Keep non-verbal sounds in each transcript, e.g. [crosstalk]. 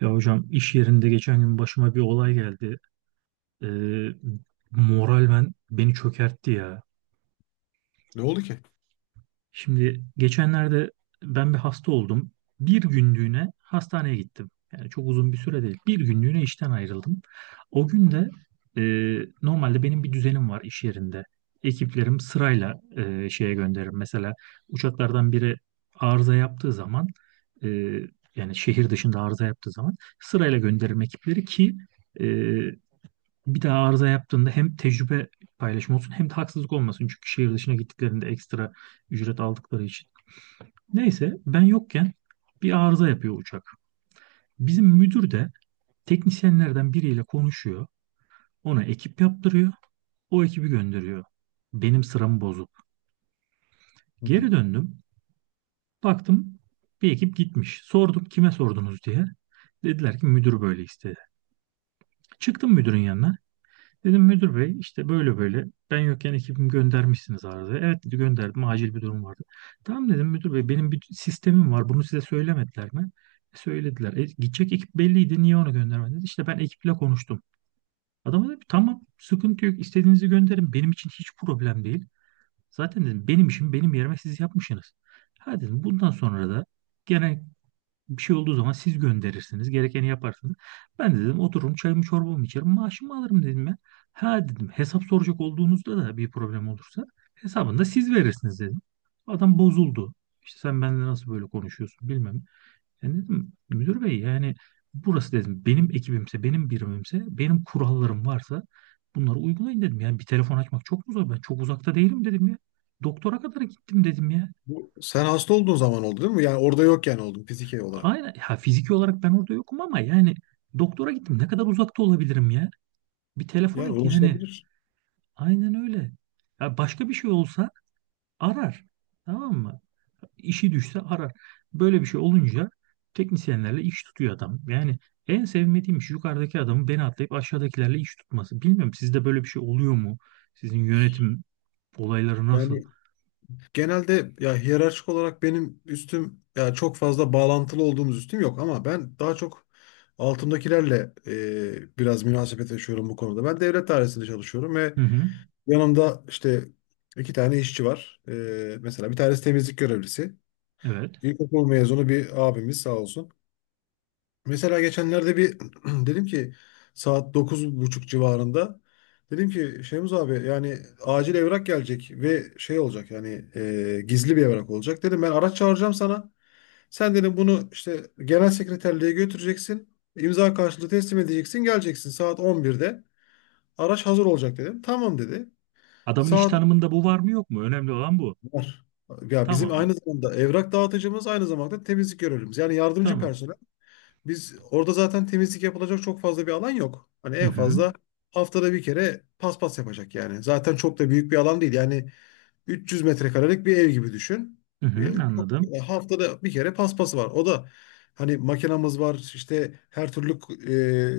Ya hocam iş yerinde geçen gün başıma bir olay geldi. Ee, Moral beni çökertti ya. Ne oldu ki? Şimdi geçenlerde ben bir hasta oldum. Bir günlüğüne hastaneye gittim. Yani çok uzun bir süre değil. Bir günlüğüne işten ayrıldım. O gün de e, normalde benim bir düzenim var iş yerinde. Ekiplerim sırayla şeye gönderir. Mesela uçaklardan biri arıza yaptığı zaman, e, yani şehir dışında arıza yaptığı zaman sırayla gönderirim ekipleri ki e, bir daha arıza yaptığında hem tecrübe paylaşımı olsun hem de haksızlık olmasın. Çünkü şehir dışına gittiklerinde ekstra ücret aldıkları için. Neyse ben yokken bir arıza yapıyor uçak. Bizim müdür de teknisyenlerden biriyle konuşuyor. Ona ekip yaptırıyor. O ekibi gönderiyor. Benim sıramı bozup. Hı. Hı. Geri döndüm. Baktım bir ekip gitmiş. Sordum kime sordunuz diye. Dediler ki müdür böyle istedi. Çıktım müdürün yanına. Dedim müdür bey işte böyle böyle ben yokken ekibimi göndermişsiniz arada. Evet dedi gönderdim acil bir durum vardı. Tamam dedim müdür bey benim bir sistemim var, bunu size söylemediler mi? E, söylediler. E, gidecek ekip belliydi, niye onu göndermediniz? İşte ben ekiple konuştum. Adam dedi tamam sıkıntı yok, istediğinizi gönderin, benim için hiç problem değil. Zaten dedim benim işim benim yerime siz yapmışsınız. Ha dedim bundan sonra da genel bir şey olduğu zaman siz gönderirsiniz. Gerekeni yaparsınız. Ben de dedim otururum çayımı çorbamı içerim. Maaşımı alırım dedim ben. Ha dedim hesap soracak olduğunuzda da bir problem olursa hesabını da siz verirsiniz dedim. Adam bozuldu. İşte sen benimle nasıl böyle konuşuyorsun bilmem. Yani dedim müdür bey yani burası dedim benim ekibimse benim birimimse benim kurallarım varsa bunları uygulayın dedim. Yani bir telefon açmak çok mu zor? Ben çok uzakta değilim dedim ya. Doktora kadar gittim dedim ya. Bu, sen hasta olduğun zaman oldu değil mi? Yani orada yokken oldun fiziki olarak. Aynen. Ya fiziki olarak ben orada yokum ama yani doktora gittim. Ne kadar uzakta olabilirim ya? Bir telefon Yani et yani. ulaşılabilir. Aynen öyle. Ya başka bir şey olsa arar. Tamam mı? İşi düşse arar. Böyle bir şey olunca teknisyenlerle iş tutuyor adam. Yani en sevmediğim iş yukarıdaki adamın beni atlayıp aşağıdakilerle iş tutması. Bilmiyorum sizde böyle bir şey oluyor mu? Sizin yönetim olayları nasıl? Yani genelde ya hiyerarşik olarak benim üstüm ya çok fazla bağlantılı olduğumuz üstüm yok ama ben daha çok altımdakilerle biraz münasebet yaşıyorum bu konuda. Ben devlet dairesinde çalışıyorum ve Hı hı. yanımda işte iki tane işçi var. Mesela bir tanesi temizlik görevlisi. Evet. İlkokul mezunu bir abimiz sağ olsun. Mesela geçenlerde bir [clears throat] dedim ki saat 9:30 civarında dedim ki Şemuz abi yani acil evrak gelecek ve şey olacak yani gizli bir evrak olacak. Dedim ben araç çağıracağım sana. Sen dedim bunu işte genel sekreterliğe götüreceksin. İmza karşılığı teslim edeceksin. Geleceksin saat 11'de. Araç hazır olacak dedim. Tamam dedi. Adamın iş Saat tanımında bu var mı yok mu? Önemli olan bu. var. Ya bizim Tamam. iyi. aynı zamanda evrak dağıtıcımız aynı zamanda temizlik görevlimiz. Yani yardımcı Tamam. personel. Biz orada zaten temizlik yapılacak çok fazla bir alan yok. Hani Hı en hı. fazla haftada bir kere paspas yapacak yani. Zaten çok da büyük bir alan değil. Yani 300 metrekarelik bir ev gibi düşün. Hı E, hı, Çok, anladım. Haftada bir kere paspası var. O da hani makinamız var işte her türlü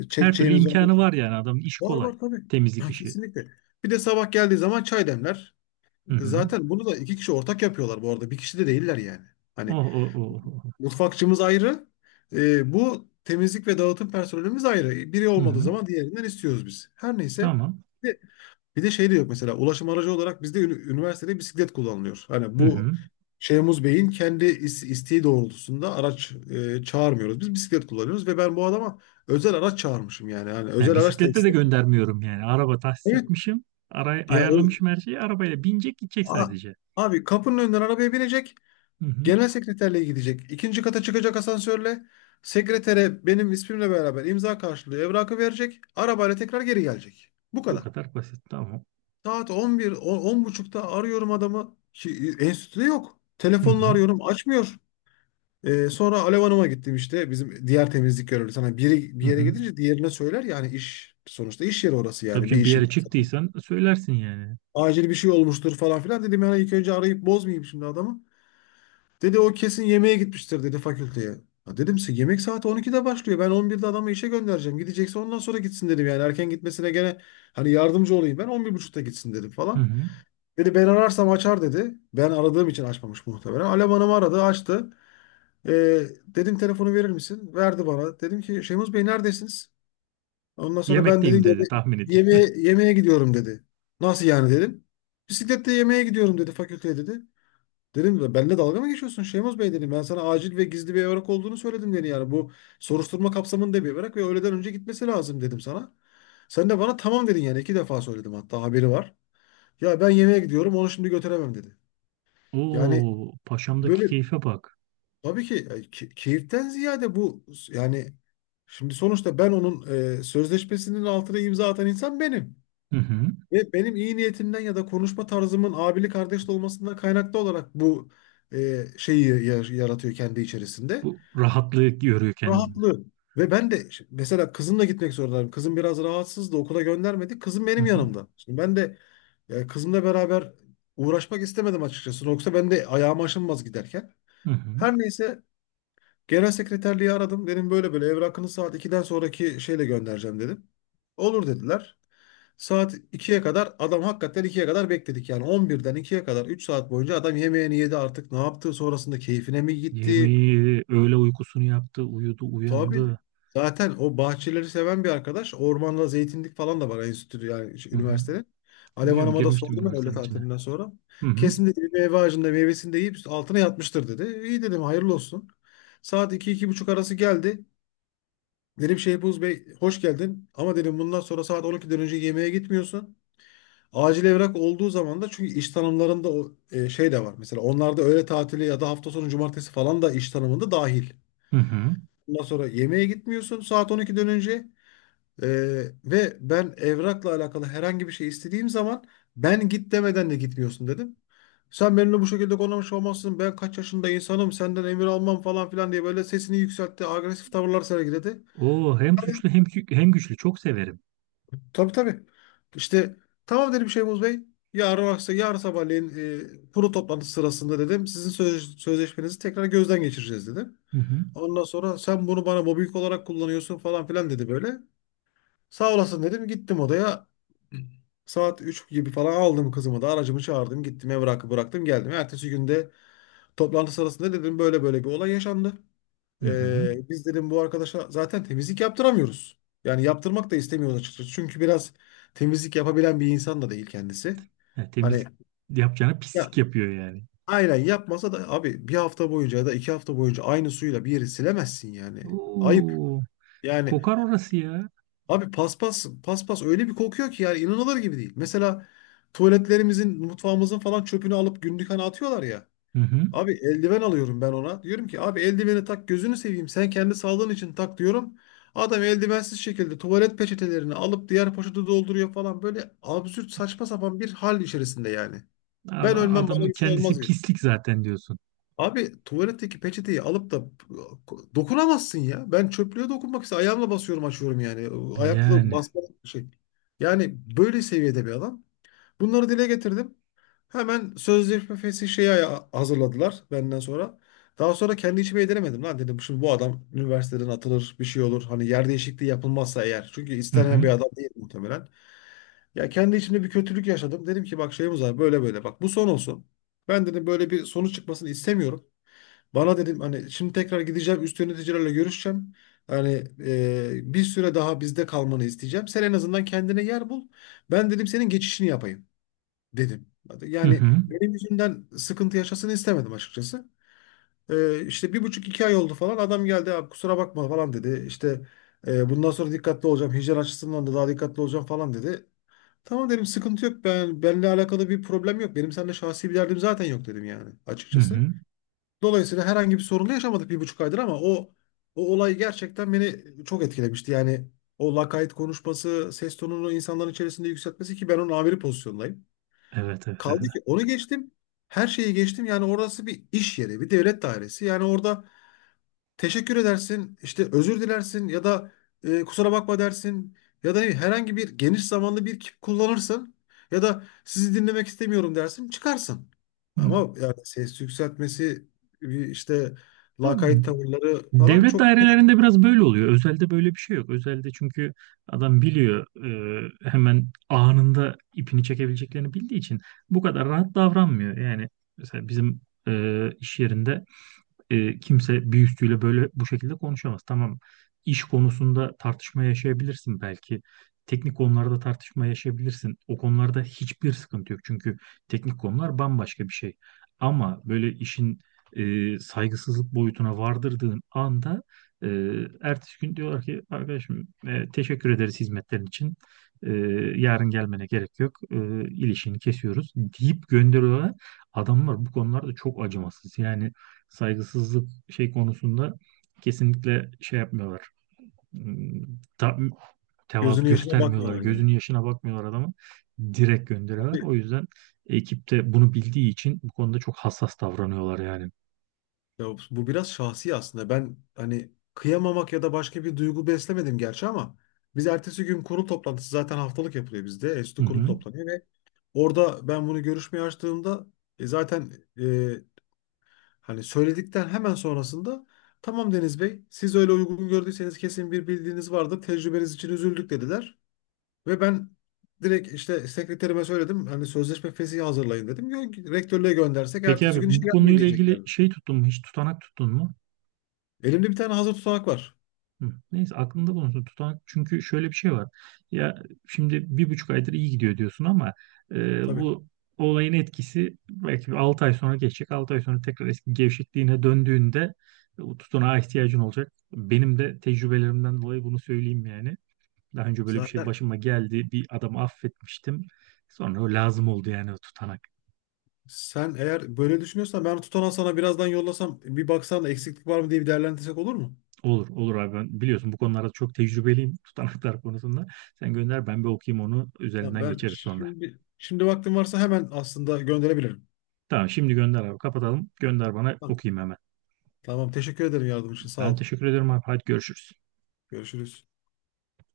Her türlü çekeceğimiz var. imkanı var, yani adamın işi Var kolay. var tabii. [clears throat] Temizlik Ha, işi. kesinlikle. Bir de sabah geldiği zaman çay demler. Hı hı. Zaten bunu da iki kişi ortak yapıyorlar bu arada. Bir kişi de değiller yani. Oh, Hani oh, oh, oh, oh. mutfakçımız ayrı. Bu temizlik ve dağıtım personelimiz ayrı. Biri Hı olmadığı hı. zaman diğerinden istiyoruz biz. Her neyse. Tamam. Bir de, bir de şey de yok mesela ulaşım aracı olarak bizde üniversitede bisiklet kullanılıyor. Hani Hı bu hı. Şeyhmuz Bey'in kendi isteği doğrultusunda araç çağırmıyoruz. Biz bisiklet kullanıyoruz ve ben bu adama özel araç çağırmışım yani. Yani Ya özel araç da bisikletle de istemiyorum. göndermiyorum yani. Araba tahsis Evet. etmişim. Aray Ya o ayarlamışım her şeyi. Arabaya binecek gidecek a- sadece. abi kapının önünden arabaya binecek. Hı hı. Genel sekreterliğe gidecek. İkinci kata çıkacak asansörle. Sekretere benim ismimle beraber imza karşılığı evrakı verecek. Arabayla tekrar geri gelecek. Bu Bu kadar. kadar basit. Tamam. Saat 11 buçukta arıyorum adamı. Ki, enstitüde yok. Hı Telefonla hı. arıyorum açmıyor. Sonra Alev Hanım'a gittim işte. Bizim diğer temizlik görevlisi. Sana biri bir Hı yere hı. gidince diğerine söyler. Yani iş sonuçta iş yeri orası Tabii yani. Bir ki bir işim. yere çıktıysan söylersin yani. Acil bir şey olmuştur falan filan. Dedim yani ilk önce arayıp bozmayayım şimdi adamı. Dedi o kesin yemeğe gitmiştir dedi fakülteye. Ha dedim size yemek saati 12'de başlıyor. Ben 11'de adamı işe göndereceğim. Gidecekse ondan sonra gitsin dedim yani. Erken gitmesine gene hani yardımcı olayım. Ben 11:30'da gitsin dedim Hı falan. hı. Dedi ben ararsam açar dedi. Ben aradığım için açmamış muhtemelen. Alem Hanım aradı açtı. Dedim telefonu verir misin? Verdi bana. Dedim ki Şemuz Bey neredesiniz? Ondan sonra ben Yemekteyim dedim dedi yeme tahmin edeyim. yemeğe, yemeğe gidiyorum dedi. Nasıl yani dedim. Bisikletle yemeğe gidiyorum dedi fakülteye dedi. Dedim "Ve benimle dalga mı geçiyorsun Şeymoz Bey dedim. Ben sana acil ve gizli bir evrak olduğunu söyledim dedi yani. Bu soruşturma kapsamında bir evrak ve öğleden önce gitmesi lazım dedim sana. Sen de bana tamam dedin yani iki defa söyledim hatta haberi var. Ya ben yemeğe gidiyorum onu şimdi götüremem dedi. [laughs] Yani Oo, paşamdaki böyle keyfe bak. tabii ki keyiften ziyade bu yani şimdi sonuçta ben onun sözleşmesinin altına imza atan insan benim. Hı hı. Ve benim iyi niyetimden ya da konuşma tarzımın abili kardeşli olmasından kaynaklı olarak bu şeyi yaratıyor kendi içerisinde. Bu rahatlığı görüyor kendinde. Rahatlığı. Ve ben de mesela kızımla gitmek zorundayım. Kızım biraz rahatsızdı. Okula göndermedi. Kızım Hı benim hı. yanımda. Şimdi ben de kızımla beraber uğraşmak istemedim açıkçası. Yoksa ben de ayağım aşınmaz giderken. Hı hı. Her neyse. Genel sekreterliği aradım. Dedim böyle böyle evrakını saat ikiden sonraki şeyle göndereceğim dedim. Olur dediler. Saat ikiye kadar adam hakikaten ikiye kadar bekledik. Yani on birden ikiye kadar 3 saat boyunca adam yemeğini yedi artık ne yaptı sonrasında keyfine mi gitti? Yemeği, öğle uykusunu yaptı, uyudu, Tabii uyandı. zaten o bahçeleri seven bir arkadaş. Ormanda zeytinlik falan da var enstitü yani şu Hı hı. üniversitenin. Alev Biliyorum Hanım'a da girmiştim sordum ben öğle üniversitenin içine. tatilinden sonra. Hı hı. Kesin dedi bir meyve ağacında meyvesini de yiyip altına yatmıştır dedi. İyi dedim hayırlı olsun. Saat iki iki buçuk arası geldi. Dedim Şehbuz Bey hoş geldin ama dedim bundan sonra saat 12'den önce yemeğe gitmiyorsun. Acil evrak olduğu zaman da çünkü iş tanımlarında o şey de var. Mesela onlarda öğle tatili ya da hafta sonu cumartesi falan da iş tanımında dahil. Hı hı. Bundan sonra yemeğe gitmiyorsun saat 12'den önce. E, Ve ben evrakla alakalı herhangi bir şey istediğim zaman ben git demeden de gitmiyorsun dedim. Sen benimle bu şekilde konuşmuş olmazsın. Ben kaç yaşında insanım senden emir almam falan filan diye böyle sesini yükseltti. Agresif tavırlar sergiledi. Oo, hem suçlu hem hem güçlü çok severim. Tabii tabii. İşte tamam dedim Şeyhmuz Bey. Yarın akşam, yarın sabahleyin kurul toplantısı sırasında dedim. Sizin sözleşmenizi tekrar gözden geçireceğiz dedim. Hı hı. Ondan sonra sen bunu bana mobbing olarak kullanıyorsun falan filan dedi böyle. Sağ olasın dedim. Gittim odaya. Saat 3 gibi falan aldım kızımı da aracımı çağırdım. Gittim evrakı bıraktım geldim. Ertesi günde toplantı sırasında dedim böyle böyle bir olay yaşandı. Hı hı. Biz dedim bu arkadaşa zaten temizlik yaptıramıyoruz. Yani yaptırmak da istemiyoruz açıkçası. Çünkü biraz temizlik yapabilen bir insan da değil kendisi. Ya, Hani temizlik yapacağına ya pislik yapıyor yani. aynen yapmasa da abi bir hafta boyunca ya da 2 hafta boyunca aynı suyla bir yeri silemezsin yani. Ayıp. Oo, Yani kokar orası ya. abi paspas paspas öyle bir kokuyor ki yani inanılır gibi değil. Mesela tuvaletlerimizin, mutfağımızın falan çöpünü alıp günlük hani atıyorlar ya. Hı hı. Abi eldiven alıyorum ben ona. Diyorum ki abi eldiveni tak gözünü seveyim. Sen kendi sağlığın için tak diyorum. Adam eldivensiz şekilde tuvalet peçetelerini alıp diğer poşete dolduruyor falan. Böyle absürt saçma sapan bir hal içerisinde yani. Ben ölmem bana Adamın bir şey kendisi olmaz diyor. pislik zaten diyorsun. Abi tuvaletteki peçeteyi alıp da dokunamazsın ya. Ben çöplüğe dokunmak için ayağımla basıyorum açıyorum yani. Ayakla Yani. basmak bir şey. Yani böyle seviyede bir adam. Bunları dile getirdim. Hemen sözleşmesi şeyi hazırladılar benden sonra. Daha sonra kendi içime yediremedim lan dedim. Şimdi bu adam üniversiteden atılır bir şey olur. Hani yer değişikliği yapılmazsa eğer. Çünkü Hı istenen hı. bir adam değil muhtemelen. Ya kendi içimde bir kötülük yaşadım. Dedim ki bak şeyimiz var böyle böyle bak bu son olsun. Ben dedim böyle bir sonuç çıkmasını istemiyorum. Bana dedim hani şimdi tekrar gideceğim üst yöneticilerle görüşeceğim. Hani bir süre daha bizde kalmanı isteyeceğim. Sen en azından kendine yer bul. Ben dedim senin geçişini yapayım dedim. Hı Yani hı. benim yüzümden sıkıntı yaşasını istemedim açıkçası. İşte bir buçuk iki ay oldu falan. Adam geldi abi kusura bakma falan dedi. İşte " Bundan sonra dikkatli olacağım. Hijyen açısından da daha dikkatli olacağım falan dedi. Tamam dedim sıkıntı yok. Ben benimle alakalı bir problem yok. Benim seninle şahsi bir derdim zaten yok dedim yani Hı açıkçası. hı. Dolayısıyla herhangi bir sorunla yaşamadık 1,5 aydır ama o olay gerçekten beni çok etkilemişti. Yani o lakayt konuşması, ses tonunu insanların içerisinde yükseltmesi ki ben onun amiri pozisyondayım. Evet evet Kaldı evet. ki onu geçtim. Her şeyi geçtim. Yani orası bir iş yeri, bir devlet dairesi. Yani orada teşekkür edersin, işte özür dilersin ya da kusura bakma dersin ya da ne bileyim, herhangi bir geniş zamanlı bir kip kullanırsın ya da sizi dinlemek istemiyorum dersin, çıkarsın. Ama yani ses yükseltmesi bir işte Hı. lakayt tavırları falan Devlet çok dairelerinde biraz böyle oluyor. Özelde böyle bir şey yok. Özelde çünkü adam biliyor hemen anında ipini çekebileceklerini bildiği için bu kadar rahat davranmıyor. Yani mesela bizim iş yerinde kimse bir üstüyle böyle bu şekilde konuşamaz. Tamam, iş konusunda tartışma yaşayabilirsin belki. Teknik konularda tartışma yaşayabilirsin. O konularda hiçbir sıkıntı yok. Çünkü teknik konular bambaşka bir şey. Ama böyle işin saygısızlık boyutuna vardırdığın anda e, ertesi gün diyorlar ki arkadaşım teşekkür ederiz hizmetlerin için. E, Yarın gelmene gerek yok. İlişini kesiyoruz deyip gönderiyorlar. Adamlar bu konularda çok acımasız. Yani saygısızlık şey konusunda kesinlikle şey yapmıyorlar. Hmm, Ta, tevazu gözünün yaşına göstermiyorlar. bakmıyorlar yani. Gözünün yaşına bakmıyorlar adamın. Direkt gönderiyorlar. Abi, O yüzden ekipte bunu bildiği için bu konuda çok hassas davranıyorlar yani. ya bu biraz şahsi aslında. Ben hani kıyamamak ya da başka bir duygu beslemedim gerçi ama biz ertesi gün kurul toplantısı zaten haftalık yapılıyor bizde. Hı Enstitü kurul hı. toplanıyor ve orada ben bunu görüşmeye açtığımda zaten e, hani söyledikten hemen sonrasında tamam Deniz Bey siz öyle uygun gördüyseniz kesin bir bildiğiniz vardır. Tecrübeniz için üzüldük dediler. Ve ben direkt işte sekreterime söyledim hani sözleşme fesihi hazırlayın dedim. Rektörlüğe göndersek Peki abi ertesi gün işe bu gelmeye konuyla ilgili diyeceklerdi. şey tuttun mu? Hiç tutanak tuttun mu? Elimde bir tane hazır tutanak var. Hı. Neyse aklında bulunsun tutan, çünkü şöyle bir şey var ya, şimdi bir buçuk aydır iyi gidiyor diyorsun ama e, Tabii. bu olayın etkisi belki 6 ay sonra geçecek, 6 ay sonra tekrar eski gevşekliğine döndüğünde o tutanağa ihtiyacın olacak. Benim de tecrübelerimden dolayı bunu söyleyeyim yani, daha önce böyle bir şey Zaten başıma geldi, bir adamı affetmiştim, sonra o lazım oldu yani o tutanak. sen eğer böyle düşünüyorsan ben tutanağı sana birazdan yollasam bir baksan da eksiklik var mı diye bir değerlendirsek olur mu? Olur olur abi, ben biliyorsun bu konularda çok tecrübeliyim [laughs] tutanaklar konusunda. Sen gönder, ben bir okuyayım onu, Tamam, üzerinden ben geçeriz sonra. şimdi vaktim varsa hemen aslında gönderebilirim. Tamam şimdi gönder abi, kapatalım. Gönder bana Tamam, okuyayım hemen. tamam teşekkür ederim yardım için sağ Ben ol. teşekkür ederim abi. Hadi görüşürüz. Görüşürüz.